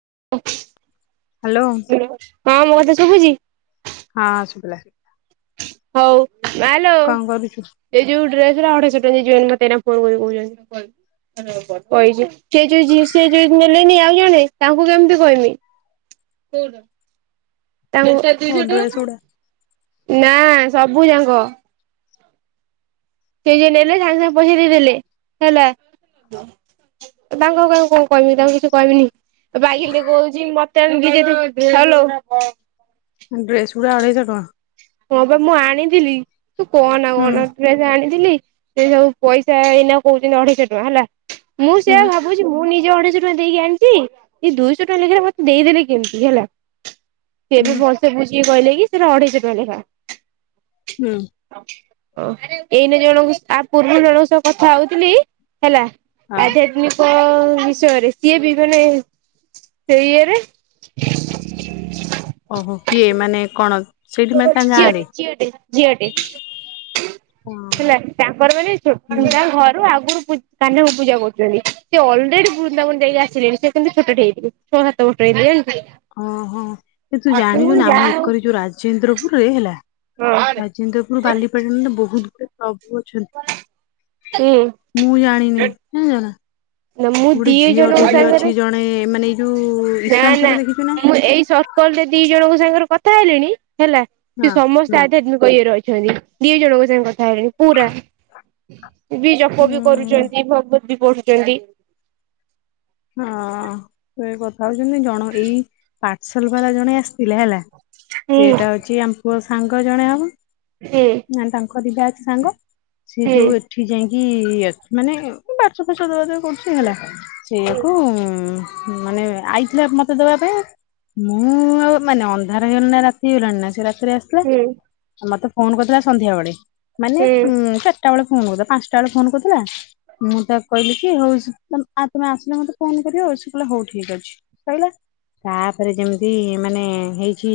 [inaudible] Hello. ହଁ ମୁଁ କତେ ଶୁଭୁଛି। ହଁ ଶୁଭଲା। ହଉ। ମଲୋ ଏ ଯୋଉ ଡ୍ରେସ ଗୁଡା ଅଢେଶେ ଟଙ୍କା। ଯଉେ ଆଉ ଜଣେ ତାଙ୍କୁ କେମତି କହମି [unintelligible] [inaudible] ମୋ ଡ୍ରେସ ଗୁଡା ନା ସବୁ ଯାକ। ସେ ଯ ନେଲେ ସାଙ୍ଗେ ସାଙ୍ଗେ ପଇସା ଦେଇଦେଲେ ହେଲା, ତାଙ୍କ କକୁ କଣ କହିବି ତାଙ୍କୁ କିଛି କହିବିନି କହୁଛି ମତେଲ। ଡ୍ରେସକୁଡ଼ା ଆଡ଼େସ ଟଙ୍କା। ହଁ ବା ମୁଁ ଆଣିଥିଲି। ତୁ କଣ ଆ ହୁଁ କଣ ଜାଣିଥିଲି। ସେ ସବୁ ପଇସା ଏଇନା କହୁଛନ୍ତି ଅଢେଇଶହ ଟଙ୍କା ହେଲା। ମୁଁ ହୁଁ ସେଆ ଭାବୁଛି ମୁଁ ନିଜ ଅଢେଇଶହ ଟଙ୍କା ଦେଇକି ଆଣିଛି ଏ ଦୁଇଶହ ଟଙ୍କା ଲେଖିଲା ମତେ ଦେଇଦେଲେ କେମିତି ହେଲା। ସେ ବି ହୁଁ ଭଲସେ ବୁଝ କି କହିଲେ ସେ ଅଢେଇ କ ହ ହୁଁ। ଓ ଏଇନ ଜଣଙ୍କୁ ଆ ପୂରୁବ ଜଣଙ୍କ ସହ କଥା ହଉଥିଲି। ହେଲା ହଁ ଆଧ୍ୟାତ୍ମିକ ବିଷୟରେ ସିଏ ବି ମାନେ ସେ ଇଏରେ ଓହୋ କିଏ ମାନେ କଣ ସେଇଠି ମ ତାଙ୍କ ଗାଁ ରେ ଯଝିଅଟି ହେଲା ତାଙ୍କର ମାନେ ଛୋଟ ହୁଁ। ପିଲା ଘରୁ ଆଗରୁ କା୍ନାକୁ ପୂଜା କରୁଛନ୍ତି ସେ ଅଲରେଡି ବୃନ୍ଦାବନ ଯକ ଆସିଲେଣି ସେନ୍ତୁ ଛୋଟ ହେଇଥିଲେ ଛଅ ସାତ ବର୍ଟ ହେଇଥିଲେ। ମୁଁ ଓହୋ କି ତୁ ଜାଣିଛୁ କହିଲି ନା ଯାହା ଆମ ହଉ ଏକରି ଯୋଉ ଇନ୍ଦ୍ରପୁରରେ ଯାଇହେଲା। ହଁ ରାଜେନ୍ଦ୍ରପୁର ବାଲିପାଟା ବହୁତ ଗୁ [unintelligible] ଅଛନ୍ତି ହୁଁ ମୁଁ ଜାଣିନି କ ଜଣିଚନା। ନା ମୁଁ ଗୋଟେ ଦି ଝିଅଟି ଜଣଙ୍କ ବି ସାଙ୍ଗରେ ଅଛି ଜଣେ ମାନେ ଯୋଉ ନା ଇସ୍ୱାଂଶର ନା ଦେଖିଛୁ ମୁଁ ଏଇ ସର୍କଲ ରେ ଦି ଜଣଙ୍କ ସାଙ୍ଗରେ କଥା ହେଲେଣି। ହେଲା ହଁ ସେ ସମସ୍ତେ ହୁଁ। ଆଧ୍ୟାତ୍ମିକ ଇଏରେ ଅଛନ୍ତି ଦିଇ ଜଣଙ୍କ। [unintelligible] ରେ ପୁରା [inaudible] ବି ଜପ ବି ହୁଁ। କରୁଚନ୍ତି ନାଇ ଭଗ ବି ପଢୁଛନ୍ତି। ହଁ ସେ କଥା ହଉଛନ୍ତି ଜଣ ଏଇ ପାର୍ସଲ ବାଲା ଜଣେ ଆସି ଥିଲା ହେଲା ହୁଁ ସେଏଟା ହଉଛି ଆମ ପୁଅ ସାଙ୍ଗ ଜଣେ ହେବ। ହେ କ ଯ ଅଛି ସାଙ୍ଗ ସିଏ ଯୋଉ ଏଠି ଯାଇଁକି କି ଅଛି ମାନେ ବାସ ଫାସ ଦବା ଯୋଉ। କରୁଛି ହେଲା। ସେଇିଆକୁ ଉଁ ମାନେ ଆଇଥିଲା ମତେ ଦବା ପାଇଁ ମୁଁ ଆଉ ମାନେ ଅନ୍ଧାର ହେଇଗଲାଣି ନା ରାତି ହେଇଗଲାଣି ନା ସେ ରାତି ପରେ ଆସିଲା ହୁଁ ଆ ମତେ ଫୋନ କରିଥିଲା ସନ୍ଧ୍ୟାବେଳେ। ମାନେ ଉଁ ଚାରିଟା ବେଳେ। ଫୋନ୍ କରିଥିଲା ପାଞ୍ଚଟା ବେଳେ ଫୋନ କରିଥିଲା ମୁଁ ତାକୁ କହିଲି କି ହଉଛି ମ୍ ଆ ତମେ ଆସିଲେ ମତେ ଫୋନ କରିବ ସେ କହିଲେ ହଉ ଠିକ ଅଛି କହିଲା। ତାପରେ ଯେମିତି ମାନେ ହେଇଛି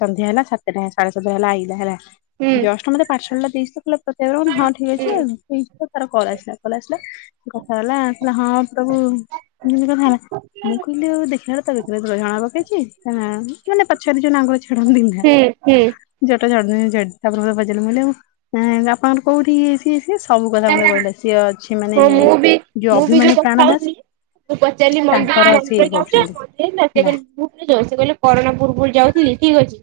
ସନ୍ଧ୍ୟା ହେଲା ସାତଟା ସାଢେ ସାତଟା ହେଲା ଆଇଲା ହେଲା। ହୁଁ ଯଷ୍ଟ ମତେ ପାର୍ସଲ ଟା [unintelligible] [unintelligible] ହଁ ଠିକ୍ ଅଛି ହୁଁ। ଆଉ। ତ ତାର କଳା କଲ୍ ଆସିଲା ସେ କଥା ହେଲା କହିଲା ହଁ। ସବୁ ଜିନ୍ଦି କଥା ହେଲା ମୁଁ କହିଲି ଦେଖିଲ ତା ବେକରେ ଗହଣା ପକେଇଛି ତା ନାଁ ମାନେ ପଛରେ ଯୋଉ ନଙ୍ଗୁର ଛଡାନ୍ତି ନା ହୁଁ ହୁଁ ଯ ତା ପରେ ମତେ ପଚାରିଲେ ମୁଁ କହିଲି ଆପଣଙ୍କର କୋଉଠି କି ସ୍ ସିଏ ସବୁ କଥା ମତେ କହିଲେ। ସିଏ ଅଛି ମାନେ ହଁ ମୁଁ ବି ଯୋଉ ମୁଁ ବି ତ ଅଭିମନ୍ୟୁ ପ୍ରାଣ ଦାସ ହଉଥିଲି ମୁଁ ପଚାରିଲିି ମନ୍ଦି ତାଙ୍କର ସିଏ ମନ୍ଦିର ଇଏ ଯାଉଛ କରୁଛନ୍ତି ମନ୍ଦିର ନା ସେ ହେଲା। କହିଲେ ଘୁମନେ ଯାଉ। ସେ କହିଲେ କରୋନା ପୂର୍ବରୁ ଯାଉଥିଲି ଠିକ ଅଛି।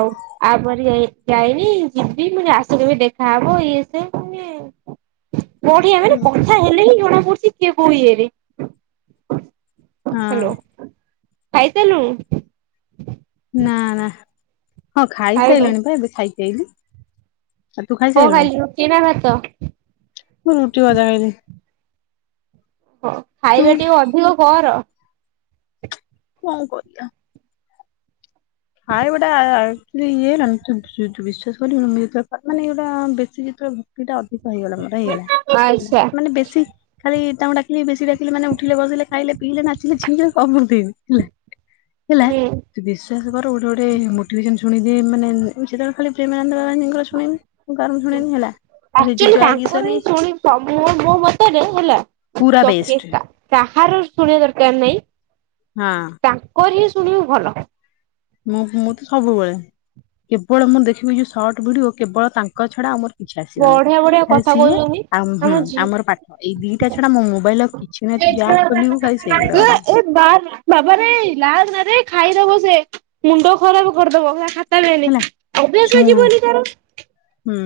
ଆଉ ଆପରେ ଯାଇ ଯାଇନି ଯିବି ମାନେ ଆସିଲେ ବି ଦେଖାହବ ଇଏ ସିଏ ମାନେ। ବଢିଆ ମନେ ହଁ କଥା ହେଲେ ହିଁ ଜଣାପୁଡୁଛି। କିଏ କୋଉ ଇଏରେ। ହଁ। ଖାଇ ସାଲୁଣୁ। ନା ନା ହଁ ଖାଇ ଖାଇନୁ ସାରିଲଣି ବା ଏବେ ଖାଇକି ଆଇଲି। ଆଉ ତୁ କଣ ଖାଇସାରିଲୁଣି? ଖାଇଲୁ ରୁଟି ନା ଭାତ? ମୁଁ ରୁଟି ଭଜା ଖାଇଲି। ହ ତୁ ଖାଇବା ଟିକେ ଅଧିକ କର। କଁ କରିବା। ହଁ ଏଇଗୁଟା ଆ- ଆ। ଇଏ ନା ତ୍-ତୁ ବିଶ୍ଵାସ କରିବୁନି ମାନେ ଏଗୁଟା ବେସି ଯେତେବେଳେ ଭକ୍ତିଟା ଅଧିକ ରହିଗଲା ମୋର ରହିଗଲା। ଆଚ୍ଛା ମାନେ ବେଶି ଖାଲି ତାଙ୍କୁ ଡାକିଲି ବେଶି ଡାକିଲି ମାନେ ଉଠିଲେ ବସିଲେ ଖାଇଲେ ପିଇଲେ ନାଚିଲେ ଛିଙ୍କିଲେ ସବୁଥିରେ। ହେଲା। ହେଲା ହୁଁ। ଯ ବିଶ। ଗୋଟେ ଗୋଟେ ମୋଟିଭେସନ ମାନେ ପ୍ରେ ଆଉ ସେ ଯୋଉ ଆକ୍ଚୁଆଲି ଜୟା ତାଙ୍କର କିଶୋରୀ ହିଁ ଶୁଣି ମୋ ମତରେ ହେଲା। ପୁରା ବେଷ୍ଟ ହାର ଶୁଣିବା ଦରକାର ନାଇଁ ହଁ। ଶୁଣ ଭଲ। ମୁଁ ମୁଁ ତ ସବୁବେଳେ କେବଳ ମୁଁ ଦେଖିବି ଯୋଉ ସର୍ଟ ଭିଡିଓ କେବଳ ତାଙ୍କ ଛଡା ଆମର ବଢିଆ ବଢିଆ କଥା କହୁଛନ୍ତି ଆଉ ହୁଁ ଆମର ପାଠ ଏଇ ଦିଟା ଛଡା ମୋ ମୋବାଇଲ ଆଉ କିଛି ନାହିଁ ଝିଅ ତୁ ଯାହା ଆରେ ଖୋଲିବୁ ଖାଲି ସେଇଗୁଡା ବାହାରିବ ବାବା ରେ। [inaudible] ଖାଇଦବ ସେ ମୁଣ୍ଡ ଖରାପ କରିଦବ। ତାନି ହେଲା ଅଭ୍ୟାସ ଶୁଣୁ ଯିବନି ତାର। ହୁଁ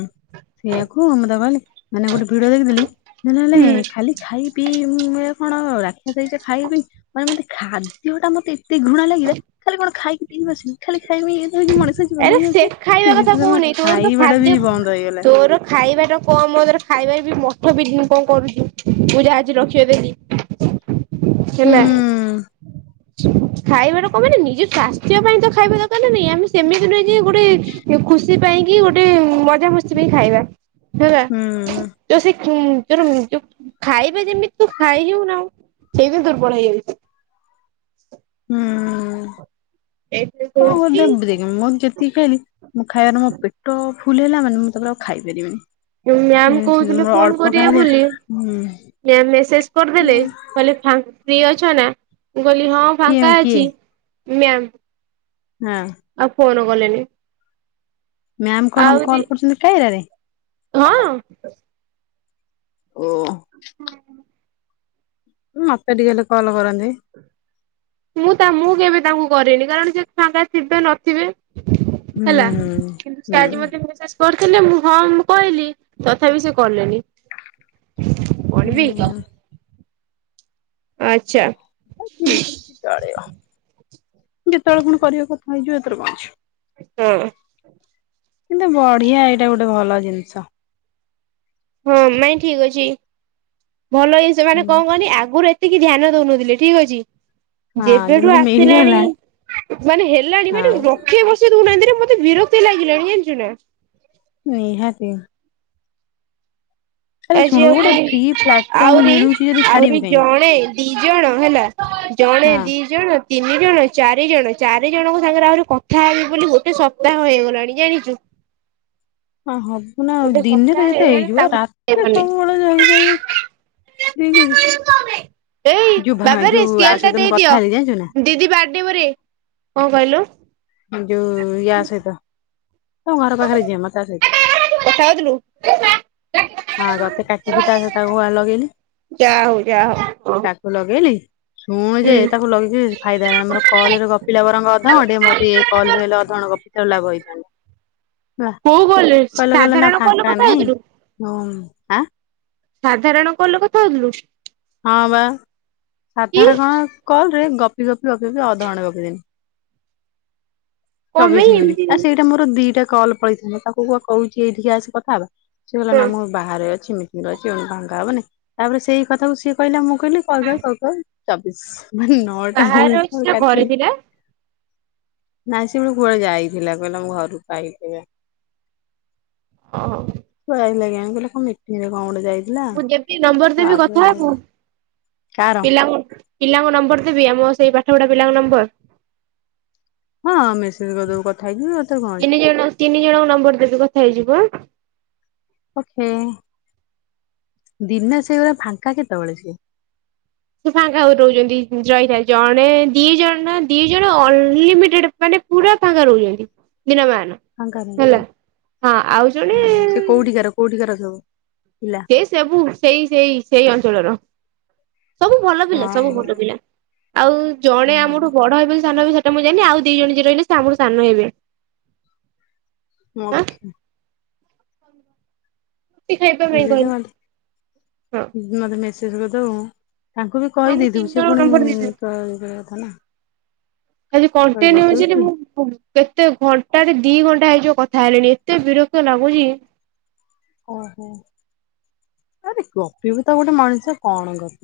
ସେଇଆକୁୁ ଆମ। ମାନେ ଗୋଟେ ଭିଡିଓ ଦେଖିଥିଲି ହେଲେ ହୁଁ ଖାଲି ଖାଇ ପିଇ ହଁ ଏ କଣ ସେଇ ଖାଇବି ମାନେ ମତେ ଖାଦ୍ୟଟା ମତେ ଏତେ ଘୃଣା ଲାଗିଲା ଖାଲି କଣ ଖାଇକି ପିଇକି ବସିବି, ଖାଲି ଖାଇ ଖାଇମି ଇଏ କରିବି ମଣିଷ ଜୀବନ ଆରେ ହିଁ ସେ ଏମତି, ଖାଇବା କଥା [unintelligible] କହୁନି ତୋର ତ ଖାଇବା ଟା ବି ଖାଦ୍ୟ ବନ୍ଦ ହେଇଗଲା ତୋର ଖାଇବାଟା [unintelligible] ଖାଇବା ମଠ ବି କଁ କରୁଛି ମୁଁ ଯା ଆଜି ରଖେଇ ଦେଲି। ହୁଁ ହେଲା। ଖାଇବାଟା କଁ ପାଇଁ ନା ନିଜ ସ୍ୱାସ୍ଥ୍ୟ ପାଇଁ ତ ଖାଇବା ଦରକାର ନା ନାଇଁ ଆମେ ସେମିତି ନୁହେଁ ଯେ, ଗୋଟେ ଖୁସି ପାଇଁ କି ଗୋଟେ ମଜାମସ୍ତି ପାଇଁ ଖାଇବା। ହେଲା, ହୁଁ ତ ସେ [unintelligible] ତୋର ଖାଇବା ଯେମିତି ତୁ ଖାଇଯଉ ନା ଆଉ ସେଇଥିପାଇଁ ଦୁର୍ବଳ ହେଇଯାଉଛୁ। ହୁଁ। ଏଇଥିପାଇଁ କଣ କହୁଛି ଗୋଟେ [unintelligible] [unintelligible] ମୁଁ [unintelligible] ମୋ ପେଟ ଭୁଲ ହେଲା ମାନେ ମୁଁ ତାପରେ ଆଉ ଖାଇପାରିବିନି। ମ୍ୟାମ୍ କହୁଥିଲେ ମୋର ଫୋନ୍ ଅଳ୍ପ କରିବେ ଖାଇଲେ ବୋଲି, ହୁଁ ମେ-ମେସେଜ କରିଦେଲେ କହିଲେ ଫା ଫ୍ରି ଅଛ ନା? ମୁଁ କହିଲି ହଁ କିଏ ଫାଙ୍କା କିଏ ଅଛି। ମ୍ୟାମ୍ ହଁ ଆଉ ଫୋନ୍ ଗଲେନି [inaudible] ମ୍ୟାମ କଣ କଲ କରୁଛନ୍ତି କାଇୟାରେ। ହଁ ଓ! ମତେ ଟିକେ ହେଲେ କଲ କରନ୍ତି। ମୁଁ ତା ମୁଁ କେବେ ତାଙ୍କୁ କରେନି କାରଣ ସେ ଫାଙ୍କା ଥିବେ ନଥିବେ। ହୁଁ ହେଲା କିନ୍ତୁ ସେ ହୁଁ। ଆଜି ମତେ ମେସେଜ କରିଥିଲେ ମୁଁ ହଁ ମୁଁ କହିଲି ତଥାପି ସେ କଲେଣି। ନା। ଆଚ୍ଛା। ଠିକ ଅଛି ଚଳିବ। ଯେତେବେଳେ ଫୁଣି କରିବ କଥା ହେଇଯିବା। ତରବା [inaudible] ହଁ। କିନ୍ତୁ ବଢିଆ ଏଇଟା ଗୋଟେ ଭଲ ଜିନିଷ। ହଁ! ନାଇଁ ଠିକ ଅଛି। ଭଲ ଇ ସେମାନେ କଣ କହନି ଆଗରୁ ଏେ ସେତିିକେ ଧ୍ୟାନ ଦଉନଥିଲେ ଠିକ୍ ଅଛି। ହଁ ଯେବେଠୁ ଯେମିତି ଆସିଲାଣି ମିଳିଗଲା ମାନେ ହେଲାଣି ମାନେ ହଁ ରଖେଇ ବସେଇ ନାହାନ୍ତି [inaudible] ନା ମତେ ବିରକ୍ତି ଲାଗିଲାଣି ଜାଣିଛୁ ନା। ନିହାତି। ଆରେ ଆଜି ଶୁଣୁ ଆ ଗୋଟେ ଫ୍ରି ପ୍ଲାଟଫର୍ମ ଆହୁରି ମିଳୁଛି ଯଦି ଆହୁରି ଛାଡିବୁ କାହିଁକି ଜଣେ ଦି ଜଣ ହେଲା ଜଣେ ହଁ। ଦି ଜଣ ତିନି ଜଣ ଚାରି ଜଣ ଚାରି ଜଣଙ୍କୁ ସାଙ୍ଗରେ ଆହୁରି କଥା ହେବି ବୋଲି ଗୋଟେ ସପ୍ତାହ ହେଇଗଲାଣି ଜାଣିଛୁ। ଅହ [unintelligible] ଦେଖୁ ନାଉ ଗୋଟେ ସପ୍ତାହ ଦିନରେ ଯେତେ ହେଇଗଲାଣି ହେଇଯିବ ତାଙ୍କୁ ରାତିରେ ଦେଇପାରୁନି। ସବୁବେଳେ ହେଇ ରିବ ଅଛି [inaudible] ଏଇ ଯୋଉ ଭା ବାବାରେ ଯୋଉ ଆ ସ୍କେଲ ଟା ସହିତ ମୁଁ କଥା ଦେଇଦିଅ। ହେଲି ଜାଣିଛୁ ନା ଦିଦି ବାଡେଇବରେ କଣ କହିଲ ଯଉ ଇୟା ସହିତ। ତମ ଘର ପାଖରେ ଯିଏ ମ ତା ସହିତ [inaudible] ହଁ ତତେ କାଟିକି ତାସହିତ ତାକୁୁଆ ଲଗେଇଲି। ଯାହା ହଉ ଯାହା ହଉ ତାକୁ ଲଗେଇ [unintelligible] ଶୁଣ ଯେ ହୁଁ ତାକୁ ଲଗେଇଛିି ଫାଇଦା ହେଲାଣି ମୋର କଲ ରେ ଗପିଲା ବରଙ୍ଗ ଅଧଘଣ୍ଟେ ମତେ ଏ କଲରେ ହେଲେ ଅଧଘଣ୍ଟେ ଗପିଥିଲେ ଲାଭ ହେଇ ହୋ [inaudible] କଲୁ ହେଲା କହିଲେ କହିଲେ ନା ସାଧାରଣ କଲ ରୁ ଫାଙ୍କା କଥା ନାଇଁ ହଉଥିଲୁ। ଆଁ। ସାଧାରଣ କଲରେ କଥା ହଉଥିଲୁ। ହଁ ବା କି ସାଧାରଣ କଣ କଲ। ରେ ଗପି ଗପି ଗପି ଗି ଅଧ ଘଣ୍ଟା ଗପି ଲିଣି। କଣ ପାଇଁ ଚବିଶ ଏମିତି ମିନିଟ୍ ଆ କେମିତି ସେଇଟା ମୋର ଦିଟା। କଲ୍ ପଳେଇଥାେ ତାକୁ କୁହ କହୁଛି ଏଇଠିକି ଆସି କଥା ହେବା। ସେ କହିଲା ହଁ ନା ମୁଁ ବାହାରେ ଅଛ। କେମିତି ଆଜି ଭାଙ୍କା ହବନ ତାପରେ ସେଇ କଥାକୁ ସେ। ସେ କହିଲାଁ ମୁଁ। ମୁ କହିଲି କଲ ବ୍ୟକ୍ କର। ଛବିଶ। ନଅଟା ବ ବାହାରେ ଅଛି କଲ ନା ଘରେ କାତିି। ଥିଲା ନା ସେ କୁଆଡେ ଯାଇଥିଲା ପହିଲା ମୁ ଘରକୁ ପାଇି। ସେ କହିଲା କଣ ମିଟିଙ୍ଗ ରେ ଯାଇଥିଲା। ମୁଁ ଯେତି ନମ୍ବର ଦେବି ତାପରେ କଥା ହେବୁ। ଆଇଲା। କାର ପିଲା। ପିଲାଙ୍କ ନମ୍ବର ଦେବି ଆମ ସେଇ ପାଠପଢା ପିଲାଙ୍କ ନମ୍ବର। ହଁ ମେସେଜେ କରିଦବୁକଥା ହେଇଯିବ। ତିନି ଜଣ ତିନି ଜଣଙ୍କ ନମ୍ବର ଦେବି କଥା ହେଇଯିବ। ଓକେ ଦିନ ସାରା ସେଗୁଡା ଫାଙ୍କା କେତେବେଳେ ସେ। ସେ ଫାଙ୍କା ଆଉ ରହୁଛନ୍ତି ଯଇରାଇ ଜଣେ ଦି ଜଣ ନା ଦି ଜଣ ଅନଲିମିଟେଡ ମାନେ ପୁରା ଫାଙ୍କା ରହୁଛନ୍ତି। ଦିନ ମାନ ଫାଙ୍କା ରହୁଛି। ହେଲା ହଁ ଆଉ ଜଣେ ସେ କୋଉଠିକାର କୋଉଠିକାର ସବୁ ପିଲା ସେଇ ସେବୁ ସେଇ ସେଇ ସେଇ ଅନଞ୍ଚଳର। ସବୁ ଭଲ ପିଲା ହଁ ସବୁ ଭଲ ପିଲା। ଆଉ ଜଣେ ଆମଠୁ ବଡ ହେବେ ହେ ସେଟା ମୁଁ ଜାନି ଆଉ ଦି ଜଣ ଯିଏ ରହିଲେ ସେ ଆମଠୁ ସାନ ହେବେ ହଁ [inaudible] ରୁଟି ଖାଇବା ପାଇଁ ବିଜ କହିଲେ ମାତ ହଁ ମତେ ମେସେଜ କରିଦେବୁ। ତାଙ୍କୁ ବି ହଁ ମୁଁ ତିନି କହିଦେଇଥିବୁ ସେ ଜଣ ପୁଣି ନମ୍ବର ଦେଇଦେବି କ କଥା ନାଁ ଆଜି କଣ୍ଟିନ୍ୟଛି ମୁଁ କେତେ ଘଣ୍ଟାରେ ଦି ଘଣ୍ଟା ହେଇଯିବ କଥା ହେଲିଣି ଏତେ ବିରକ୍ତ ଲାଗୁଛି। ଓହୋ ଆରେ ଗୋପୀ ବି ତ ଗୋଟେ ମଣିଷ କଣ ଗପି।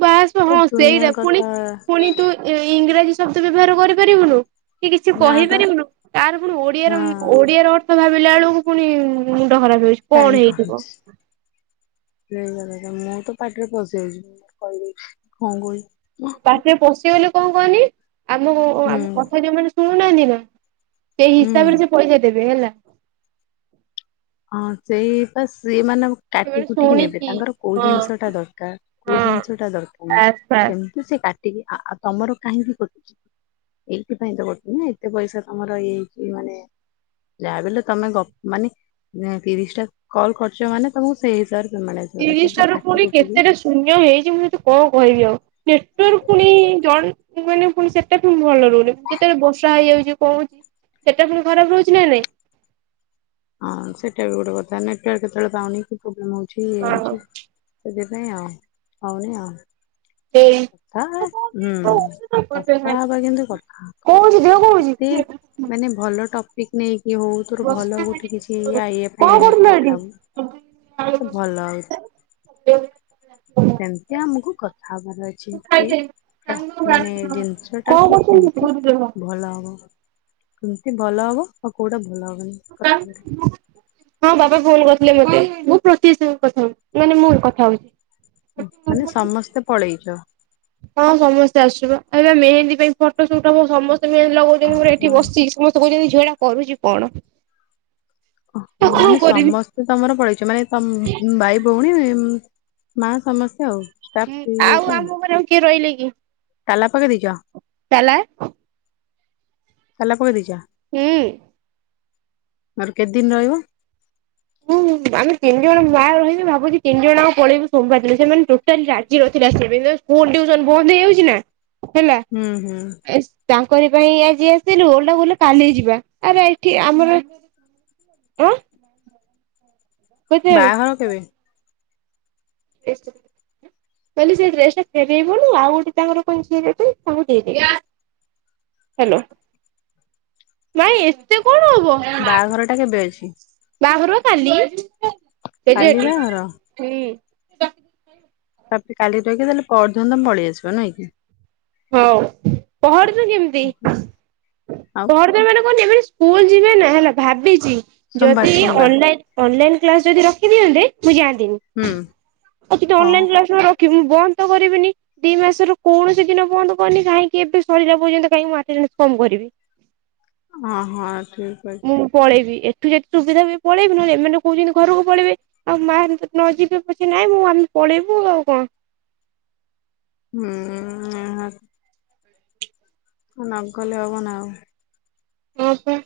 ବାସ ହଁ ସେଇଟା ପୁଣି କଥା ପୁଣି ତୁ ଇଂରାଜୀ ସତ୍ୟ ବ୍ୟବହାର କରିପାରିବୁନୁ କି କିଛି ନା ପା କହିପାରିବୁନୁ ତାର ପୁଣି ହଁ ଓଡିଆର ଓଡିଆ ର ଅର୍ଥ ଭାବ ପିଲା ବେଳକୁ ପୁଣି ମୁଣ୍ଡ ଖରାପ ହେଇଛି କଣ ହେଇଥିବ ସେଇ କଥା ତ ପାଟିରେ ପଶି ଯାଉଛି କହିଦେଉଛି କଣ କହିବି ପାଟିରେ ପଶିବ ବୋଲି କଣ କହନି ଆମ ଆମ କଥା ଯୋଉ ମାନ ଶୁଣୁ ନାହାନ୍ତିନା ସେଇ ହୁଁ ହିସାବରେ ସେ ପଇସା ଦେଇ [inaudible] ହଁ ସେଇ ସିଏ ମାନେ କାଟି ସେମାନେ କଟିକି ନେବେ ଶୁଣିକି ତାଙ୍କର କୋଉ ହଁ ଜିନିଷ ଟା ଦରକାର କୋଉ ହଁ ଜିନିଷ ଟା ଦରକାର ନା ବାସ୍ ବାସ୍ ସେମିତି ସେ କାଟି [inaudible] ତମର କାହିଁକି କଟୁଛି ଏଇଥିପାଇଁ ତ କଟୁଛିି ନା ଏତେ ପଇସା ତମର ଇଏ ହେଇଛି ମାନେ ଯାହା ବଲେ ତମେ ଗ ମାନେ ନାଁ ତିରିଶ ଟା କଲ ଖର୍ଚ୍ଚ ମାନେ ତମକୁ ସେଇ ହିସାବରେ ପେମେଣ୍ଟ ଆସିବ ସେ ପୁରା ତିରିଟା ରୁ କାଟି ପୁଣି କୁଟିକି କେତେଟା ଶୂନ୍ୟ ହେଇଛି ମୁଁ ତତେ କଣ କହିବି ଆଉ ନେଟୱର୍କ ଫୁଣି ମାନେ ପୁଣି ସେଟା ପୁଣି ଭଲ ରହୁନି ଯେତେବେଳେ ବର୍ଷା ହେଇଯାଉଛି କହୁଛି ସେଟା ପୁଣି ଖରାପ ରହୁଛି ନା ନାଇଁ ହଁ ସେଇଟା ବି ଗୋଟେ କଥା ନେଟୱାର୍କ କେତେବେଳେ ପାଉନି ପ୍ରୋବଲେ ହଉଚି ଠିକ ହଁ ଅଉଛି ସେ। [unintelligible] ହହୁନ ଆ। ସେଇ କଥା ହୁଁ କଣ ହଉଛି ଦେହ କଣ କଥା ହେବା କିନ୍ତୁ କଥା ହଉଛି ଯେତେ ମାନେ ଭଲ ଟପ ପିକନିକ ଇଏ ହଉ ତୋର ଭଲ ଗୋଠି କିଛି ଇା ଇା ପାଇଁ କଣ ହଉ କରୁଥିଲ କଥା ଏଠି? ହବୁ ତ ଭଲ ଆଉ ସେମିତି ଆମକୁ କଥା ହବାର ଅଛି କି ମାନେ ଜିନିଷ ଟା କି ଏମିତି ଭଲ ହବ। କେମିତି ଭଲ ହବ ଆଉ କୋଉଟା ଭଲ ହବନି କଥା ହଁ ବାବା ଫୋନ୍ କରି ମୁଁ ପ୍ରତି ସାଙ୍ଗରେ କଥା ହଉଛି ମାନେ ମୋର କଥା ହଉଛି। ମାନେ ସମସ୍ତେ ପଳେଇଛ। ହଁ ସମସ୍ତେ ଆସିବ ଆଉ ଏ ମେହେନ୍ଦୀ ପାଇଁ ଫଟୋ ଫଟ ସମେ ତମେ ମେହେନ୍ଦି ଲଗଉଛ ମୋର ଏଠି ବସି ସମସ୍ତେ କହୁଛନ୍ତି ଝିଅଟା। କରୁଛିୁ କଣ? ଆଉ ହୋ କଣ ମାନେ କରିବି ସମସ୍ତେ ତମର ପଳେଇଛ ମାନେ ତ ଭାଇ ଭଉଣୀ ପୁଣି ମା ସମସ୍ତେ ଆଉ? ଷ୍ଟାଫ୍ ହୁଁ କିଏ ଯାଇଛ ଆଉ ଆମ ଘରେ କିଏ ରହିଲେ କି? କି। ତାଲା ପକେଇ ଦେଇଛ? ତାଲା। ତାଲା ପକେଇଦେଇଚ। ହେଁ। ମର କେତେ ଦିନ ରହିବ? ହୁଁ ଆମେ ତିନି ଜଣ ମାଆ ରହିବି ଭାବୁଛି ତିନି ଜଣ ଆକ ପଳେଇିବୁ ସଂଵାର ଦିନ ସେମାନେ ଟୋଟାଲି ରାଜି ନ ଥିବେ ସ୍କୁଲ ଟିଉସନ ବନ୍ଦ ହେଇଯାଉଛି ନା। ହେଲା ହୁଁ ହୁଁ ଏ ତା ଟାଙ୍କରି ପାଇଁ ଆଜି ଆସିଥିଲୁ ଓଲଟା କହିଲେ କାଲି ଯିବା ଆରେ ଏଠି ଆମର ଆଁ। କେତେବେଳେ? ବାହାଘର କେବେ? କାଲି ସେ ଡ୍ରସ ଟା ଫେରେଇବନି ଆଉ ଗୋଟେ ତାଙ୍କର ଫେରେଇବେ ତାଙ୍କୁ ଦେଇଦେବି ଗ୍ୟାସ ହାଲୋ ନାଇଁ ଏତେ କଣ ହବ ବାହାଘର ଟା କେବେ ଅଛି? ବାହାଘର କାଲି? ସେଇ ଝିଅ କାଲି ବାହାଘର ଟି? ତମେ କାଲି ରହିକି ତାହେଲେ ପର୍ଦିନ ତମେ ପଳେଇଆସିବ ନାଇଁ କି? ହଉ ପହଁରିଲୁ କେମିତି ଆଉ ପହଁରଦ ମାନେ କଣ ଯିବେନି ସ୍କୁଲ ଯିବେ ନା ହେଲା ଭାବିଛି। ସୋମବାର ଯଦି ସୋମବାର ଅନଲାଇନ ଅନଲାଇନ୍ କ୍ଲାସ ଯଦି ରଖିଦିଅନ୍ତେ? ମୁଁ ଯାଆନ୍ତିନି ହୁଁ ଆଉ ସେ ତ ହଁ ଅନଲାଇ କ୍ଲାସଉରା ର କି ମୁଁ ବନ୍ଦ ତ କରିବିନି ଦି ମାସ ର କୌଣସି ଦିନ ବନ୍ଦ କରନି କାହିଁକି ଏବେ ସରିଲା ପର୍ଯ୍ୟନ୍ତ କାହିଁକି ମୁଁ ଆଟେଣ୍ଡାଣ୍ଟ କମ କରିବି। ହଁ ହଁ ଠିକ୍ ଅଛି। ତୁ ଯଦି ସୁବିଧା ହୁଏ ପଳେଇବୁ ନହଲେ ଏମାନେ କୋହୁଛନ୍ତି ଘରକୁ ପଳେଇବେ ଆଉ ମା ବି ପ-ନଯିବେ ପଛେ ନାଇଁ ମୁଁ ଆମେ ପଳେଇବୁ ଆଉ କଣ। ହୁଁ ଏହା ନ ଗଲେ ହବନା ଆଉ। ହଁ ପା।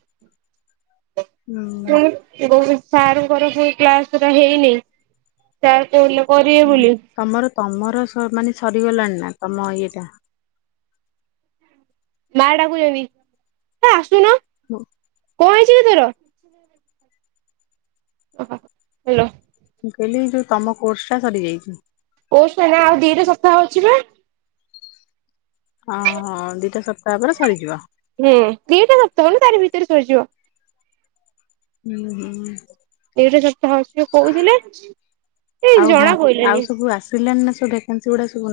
ହୁଁ ଉଁ ଗହ ସାରଙ୍କର ସେଇ କ୍ଲାସରା ହେଇନି ସାର୍ କହୁଥିଲେ କରିବେ ଉଁ ବୋଲି ତମର ତମର ସ-ମାନେ ସରିଗଲାଣି ନା? ତମ ଇଏଟା। ମା ଡାକୁଚନ୍ତି ହେ ଆସୁନ। ହୁଁ। କଣ ହୋଇଚି କି ତୋର? ଆ ହାହା ହାଲୋ। ମୁଁ କହିଲି ଏଇ ଯୋଉ ତମ କୋର୍ସଟା ସରିଯାଇଚି। କୋର୍ସ ପାଇଁକା ଆଉ ଦିଟା ସପ୍ତାହ ଅଛି ପା। ହଁ ହଁ ଦିଟା ସପ୍ ତାପରେ ସରିଯିବ। ହୁଁ ଦିଟା ସପ୍ତାହ ମାନେ ତାରି ଭିତରେ ସରିଯିବ। ଉଁ ହୁଁ। ଏଇଟା ସପ୍ତାହ ଆସିବ କୋହୁଥିଲେ କାଇଁ ଆଉ ଭା ଆଉ ଜଣାପଇଲାନି। ସବୁ ଆସିଲାଣି ନା ସବୁ ଭେକାନ୍ସି ଗୁଡା ସବୁ?